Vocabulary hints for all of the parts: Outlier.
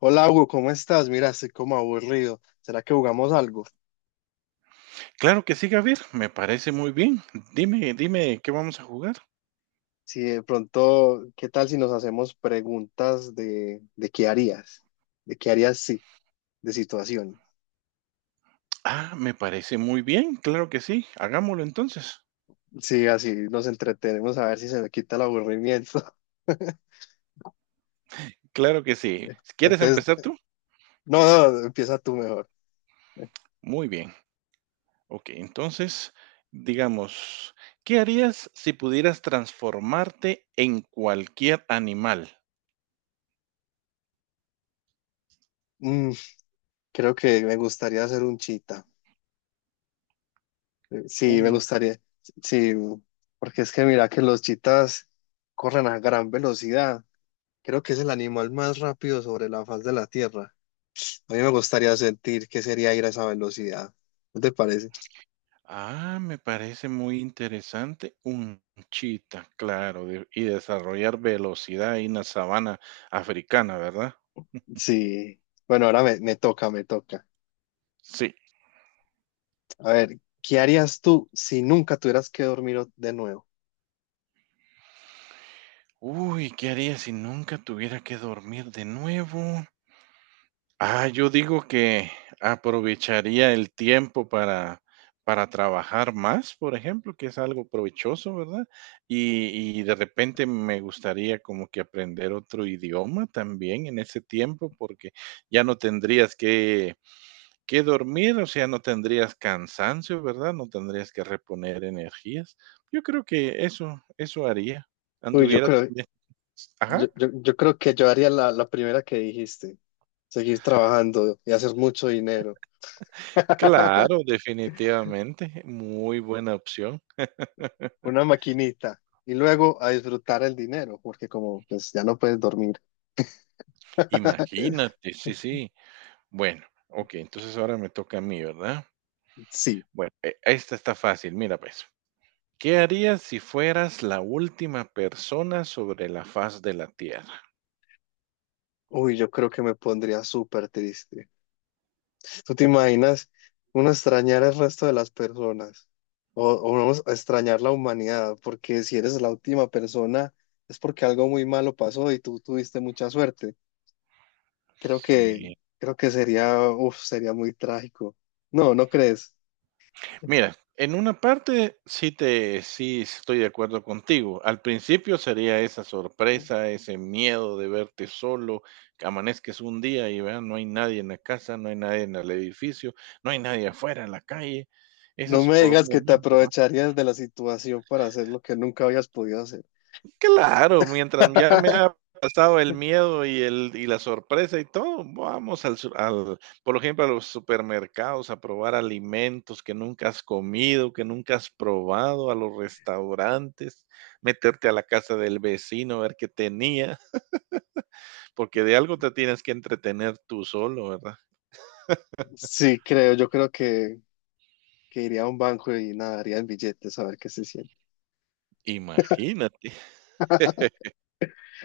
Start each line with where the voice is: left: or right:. left: Hola Hugo, ¿cómo estás? Mira, estoy como aburrido. ¿Será que jugamos algo?
right: Claro que sí, Javier, me parece muy bien. Dime, ¿qué vamos a jugar?
left: Si de pronto, ¿qué tal si nos hacemos preguntas de qué harías? ¿De qué harías sí? De situación.
right: Ah, me parece muy bien, claro que sí, hagámoslo entonces.
left: Sí, así nos entretenemos a ver si se me quita el aburrimiento.
right: Claro que sí. ¿Quieres
left: Entonces,
right: empezar tú?
left: no, no, empieza tú mejor.
right: Muy bien. Ok, entonces, digamos, ¿qué harías si pudieras transformarte en cualquier animal?
left: Mm, creo que me gustaría ser un chita. Sí, me
right: Un,
left: gustaría. Sí, porque es que mira que los chitas corren a gran velocidad. Creo que es el animal más rápido sobre la faz de la Tierra. A mí me gustaría sentir qué sería ir a esa velocidad. ¿No te parece?
right: ah, me parece muy interesante, un chita, claro, y desarrollar velocidad en la sabana africana, ¿verdad?
left: Sí. Bueno, ahora me toca, me toca.
right: Sí.
left: A ver, ¿qué harías tú si nunca tuvieras que dormir de nuevo?
right: Uy, ¿qué haría si nunca tuviera que dormir de nuevo? Ah, yo digo que aprovecharía el tiempo para trabajar más, por ejemplo, que es algo provechoso, ¿verdad? Y de repente me gustaría como que aprender otro idioma también en ese tiempo, porque ya no tendrías que dormir, o sea, no tendrías cansancio, ¿verdad? No tendrías que reponer energías. Yo creo que eso haría.
left: Uy, yo
right: Anduviera
left: creo,
right: también. Ajá.
left: yo creo que yo haría la primera que dijiste. Seguir trabajando y hacer mucho dinero.
right: Claro, definitivamente, muy buena opción.
left: Una maquinita. Y luego a disfrutar el dinero, porque como pues ya no puedes dormir.
right: Imagínate, sí, sí. Bueno, ok, entonces ahora me toca a mí, ¿verdad?
left: Sí.
right: Bueno, esta está fácil, mira pues. ¿Qué harías si fueras la última persona sobre la faz de la Tierra?
left: Uy, yo creo que me pondría súper triste. ¿Tú te imaginas uno extrañar el resto de las personas? O uno extrañar la humanidad, porque si eres la última persona es porque algo muy malo pasó y tú tuviste mucha suerte. Creo que,
right: Sí.
left: creo que sería, uf, sería muy trágico. No, ¿no crees?
right: Mira, en una parte sí te sí estoy de acuerdo contigo. Al principio sería esa sorpresa, ese miedo de verte solo, que amanezques un día y vean, no hay nadie en la casa, no hay nadie en el edificio, no hay nadie afuera en la calle. Eso
left: No
right: es
left: me
right: por un
left: digas que te
right: momento.
left: aprovecharías de la situación para hacer lo que nunca habías podido hacer.
right: Claro, mientras ya me ha pasado el miedo y el y la sorpresa y todo, vamos al su al por ejemplo, a los supermercados a probar alimentos que nunca has comido, que nunca has probado, a los restaurantes, meterte a la casa del vecino, ver qué tenía, porque de algo te tienes que entretener tú solo, ¿verdad?
left: Sí, creo, yo creo que iría a un banco y nadaría en billetes a ver qué se siente.
right: Imagínate,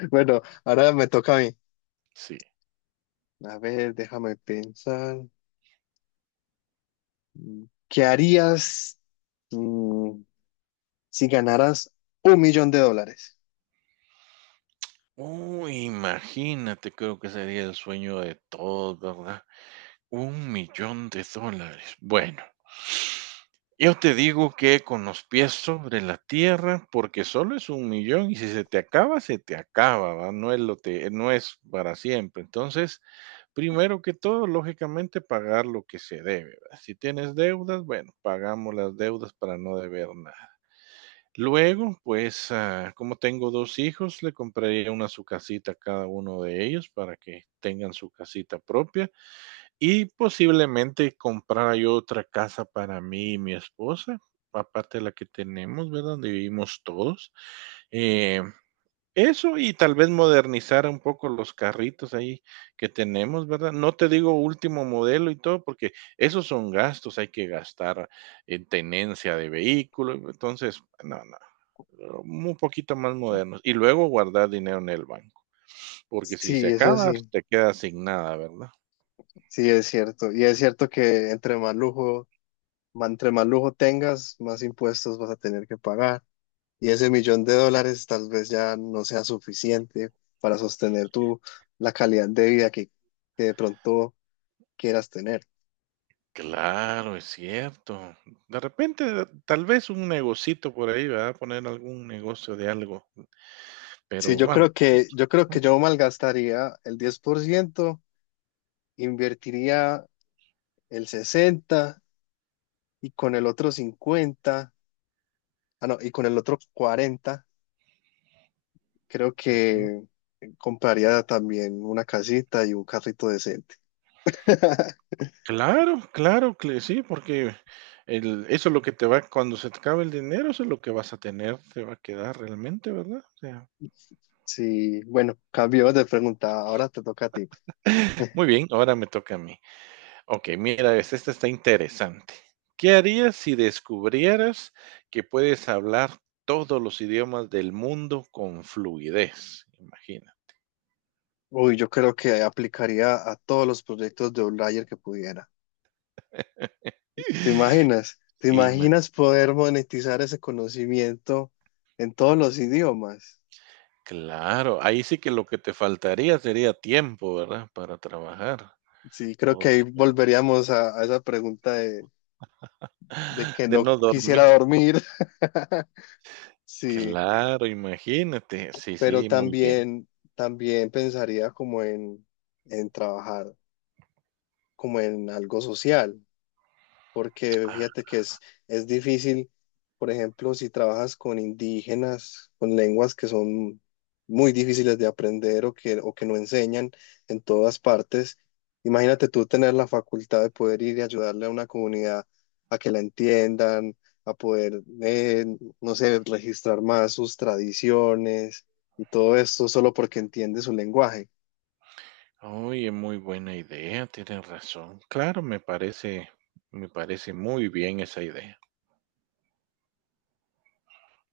left: Bueno, ahora me toca a mí.
right: sí.
left: A ver, déjame pensar. ¿Qué harías mm, si ganaras un millón de dólares?
right: Uy, imagínate, creo que sería el sueño de todos, ¿verdad? Un millón de dólares. Bueno. Yo te digo que con los pies sobre la tierra, porque solo es un millón y si se te acaba, se te acaba, ¿va? No es lo te, no es para siempre. Entonces, primero que todo, lógicamente, pagar lo que se debe, ¿va? Si tienes deudas, bueno, pagamos las deudas para no deber nada. Luego, pues, ah, como tengo dos hijos, le compraría una su casita a cada uno de ellos para que tengan su casita propia. Y posiblemente comprara yo otra casa para mí y mi esposa, aparte de la que tenemos, ¿verdad? Donde vivimos todos. Eh, eso y tal vez modernizar un poco los carritos ahí que tenemos, ¿verdad? No te digo último modelo y todo, porque esos son gastos, hay que gastar en tenencia de vehículo, entonces, no, un poquito más modernos. Y luego guardar dinero en el banco, porque si se
left: Sí, eso
right: acaba,
left: sí,
right: te quedas sin nada, ¿verdad?
left: sí es cierto. Y es cierto que entre más lujo, entre más lujo tengas, más impuestos vas a tener que pagar. Y ese millón de dólares tal vez ya no sea suficiente para sostener la calidad de vida que de pronto quieras tener.
right: Claro, es cierto. De repente, tal vez un negocito por ahí, ¿verdad? Poner algún negocio de algo,
left: Sí,
right: pero
left: yo
right: vamos.
left: creo que, yo creo que
right: Ujú,
left: yo malgastaría el 10%, invertiría el 60 y con el otro 50, ah, no, y con el otro 40, creo
right: ujú.
left: que compraría también una casita y un carrito decente.
right: Claro, claro que sí, porque el eso es lo que te va cuando se te acabe el dinero, eso es lo que vas a tener, te va a quedar realmente, ¿verdad? O sea,
left: Sí, bueno, cambio de pregunta, ahora te toca a ti.
right: muy bien, ahora me toca a mí. Okey, mira esta está interesante. ¿Qué harías si descubrieras que puedes hablar todos los idiomas del mundo con fluidez? Imagina.
left: Uy, yo creo que aplicaría a todos los proyectos de Outlier que pudiera. ¿Te imaginas? ¿Te imaginas poder monetizar ese conocimiento en todos los idiomas?
right: Claro, ahí sí que lo que te faltaría sería tiempo, ¿verdad? Para trabajar,
left: Sí, creo que ahí
right: porque
left: volveríamos a esa pregunta de que
right: de
left: no
right: no dormir.
left: quisiera dormir. Sí,
right: Claro, imagínate. Sí,
left: pero
right: sí, muy bien.
left: también, también pensaría como en trabajar como en algo social, porque
right: Ah,
left: fíjate que es difícil, por ejemplo, si trabajas con indígenas, con lenguas que son muy difíciles de aprender o que no enseñan en todas partes, imagínate tú tener la facultad de poder ir y ayudarle a una comunidad a que la entiendan, a poder, no sé, registrar más sus tradiciones y todo esto solo porque entiende su lenguaje.
right: oye, muy buena idea, tienes razón. Claro, me parece muy bien esa idea.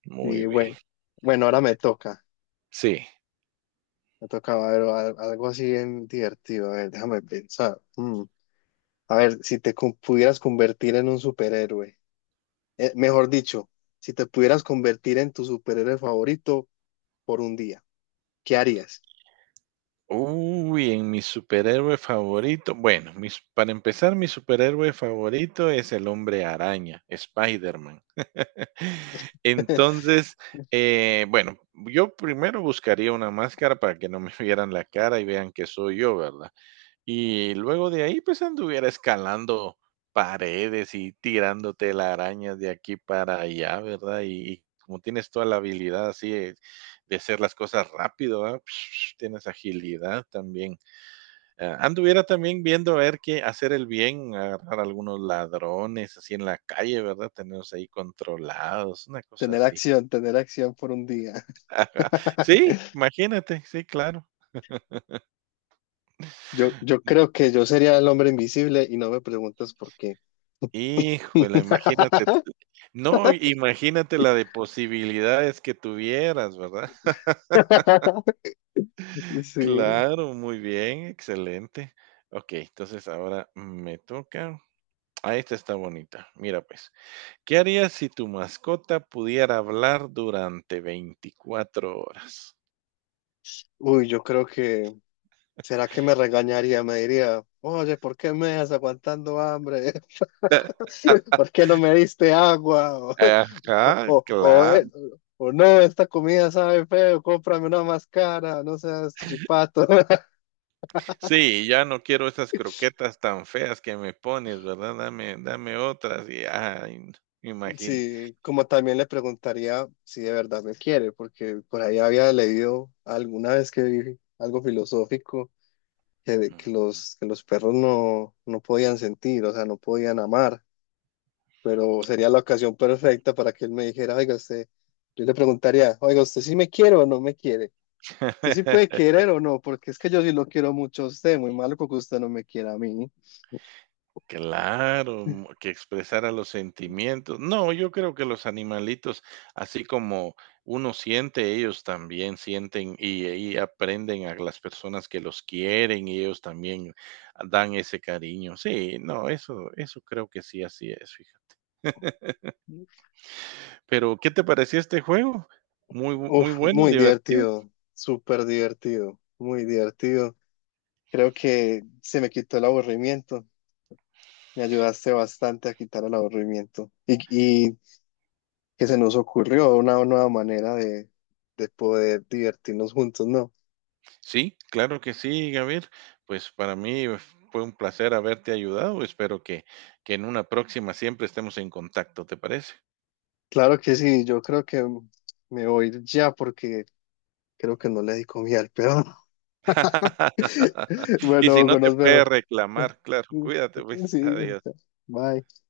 right: Muy
left: Y
right: bien.
left: bueno, bueno, ahora me toca.
right: Sí.
left: Me tocaba ver algo así bien divertido. A ver, déjame pensar. Mm. A ver, si pudieras convertir en un superhéroe, mejor dicho, si te pudieras convertir en tu superhéroe favorito por un día, ¿qué harías?
right: Uy, en mi superhéroe favorito. Bueno, mis, para empezar, mi superhéroe favorito es el hombre araña, Spider-Man. Entonces, bueno, yo primero buscaría una máscara para que no me vieran la cara y vean que soy yo, ¿verdad? Y luego de ahí, pues anduviera escalando paredes y tirando telarañas de aquí para allá, ¿verdad? Y como tienes toda la habilidad así de hacer las cosas rápido, ¿verdad? Tienes agilidad también. Ah, anduviera también viendo a ver qué hacer el bien, agarrar algunos ladrones así en la calle, ¿verdad? Tenerlos ahí controlados, una cosa así.
left: Tener acción por un día.
right: Sí, imagínate, sí, claro.
left: Yo
right: Mm,
left: creo que yo sería el hombre invisible y no me preguntas por qué.
right: híjole, imagínate. No, imagínate la de posibilidades que tuvieras, ¿verdad?
left: Sí.
right: Claro, muy bien, excelente. Okey, entonces ahora me toca. Ah, esta está bonita. Mira, pues, ¿qué harías si tu mascota pudiera hablar durante 24 horas?
left: Uy, yo creo que, ¿será que me regañaría? Me diría, oye, ¿por qué me dejas aguantando hambre? ¿Por qué no me diste agua? O,
right: Ajá, claro.
left: o no, esta comida sabe feo, cómprame una más cara, no seas chipato.
right: Sí, ya no quiero esas croquetas tan feas que me pones, ¿verdad? Dame otras y, ay, no, imagina.
left: Sí, como también le preguntaría si de verdad me quiere, porque por ahí había leído alguna vez que vi algo filosófico
right: Ujú.
left: que los perros no, no podían sentir, o sea, no podían amar, pero sería la ocasión perfecta para que él me dijera, oiga, usted, yo le preguntaría, oiga, ¿usted sí me quiere o no me quiere? ¿Usted sí puede querer o no? Porque es que yo sí lo quiero mucho a usted, muy malo que usted no me quiera a mí.
right: Claro, mm, que expresara los sentimientos. No, yo creo que los animalitos, así como uno siente, ellos también sienten y aprenden a las personas que los quieren y ellos también dan ese cariño. Sí, no, eso creo que sí, así es, fíjate. Pero, ¿qué te pareció este juego? Muy
left: Uf,
right: bueno,
left: muy
right: divertido.
left: divertido, súper divertido, muy divertido. Creo que se me quitó el aburrimiento. Me ayudaste bastante a quitar el aburrimiento y que se nos ocurrió una nueva manera de poder divertirnos juntos, ¿no?
right: Sí, claro que sí, Gabriel. Pues para mí fue un placer haberte ayudado. Espero que en una próxima siempre estemos en contacto, ¿te parece?
left: Claro que sí, yo creo que me voy ya porque creo que no le di comida al peón.
right: Y
left: Bueno,
right: si no
left: Hugo,
right: te
left: nos
right: puede
left: vemos.
right: reclamar, claro, cuídate, pues,
left: Sí, bueno,
right: adiós.
left: bye.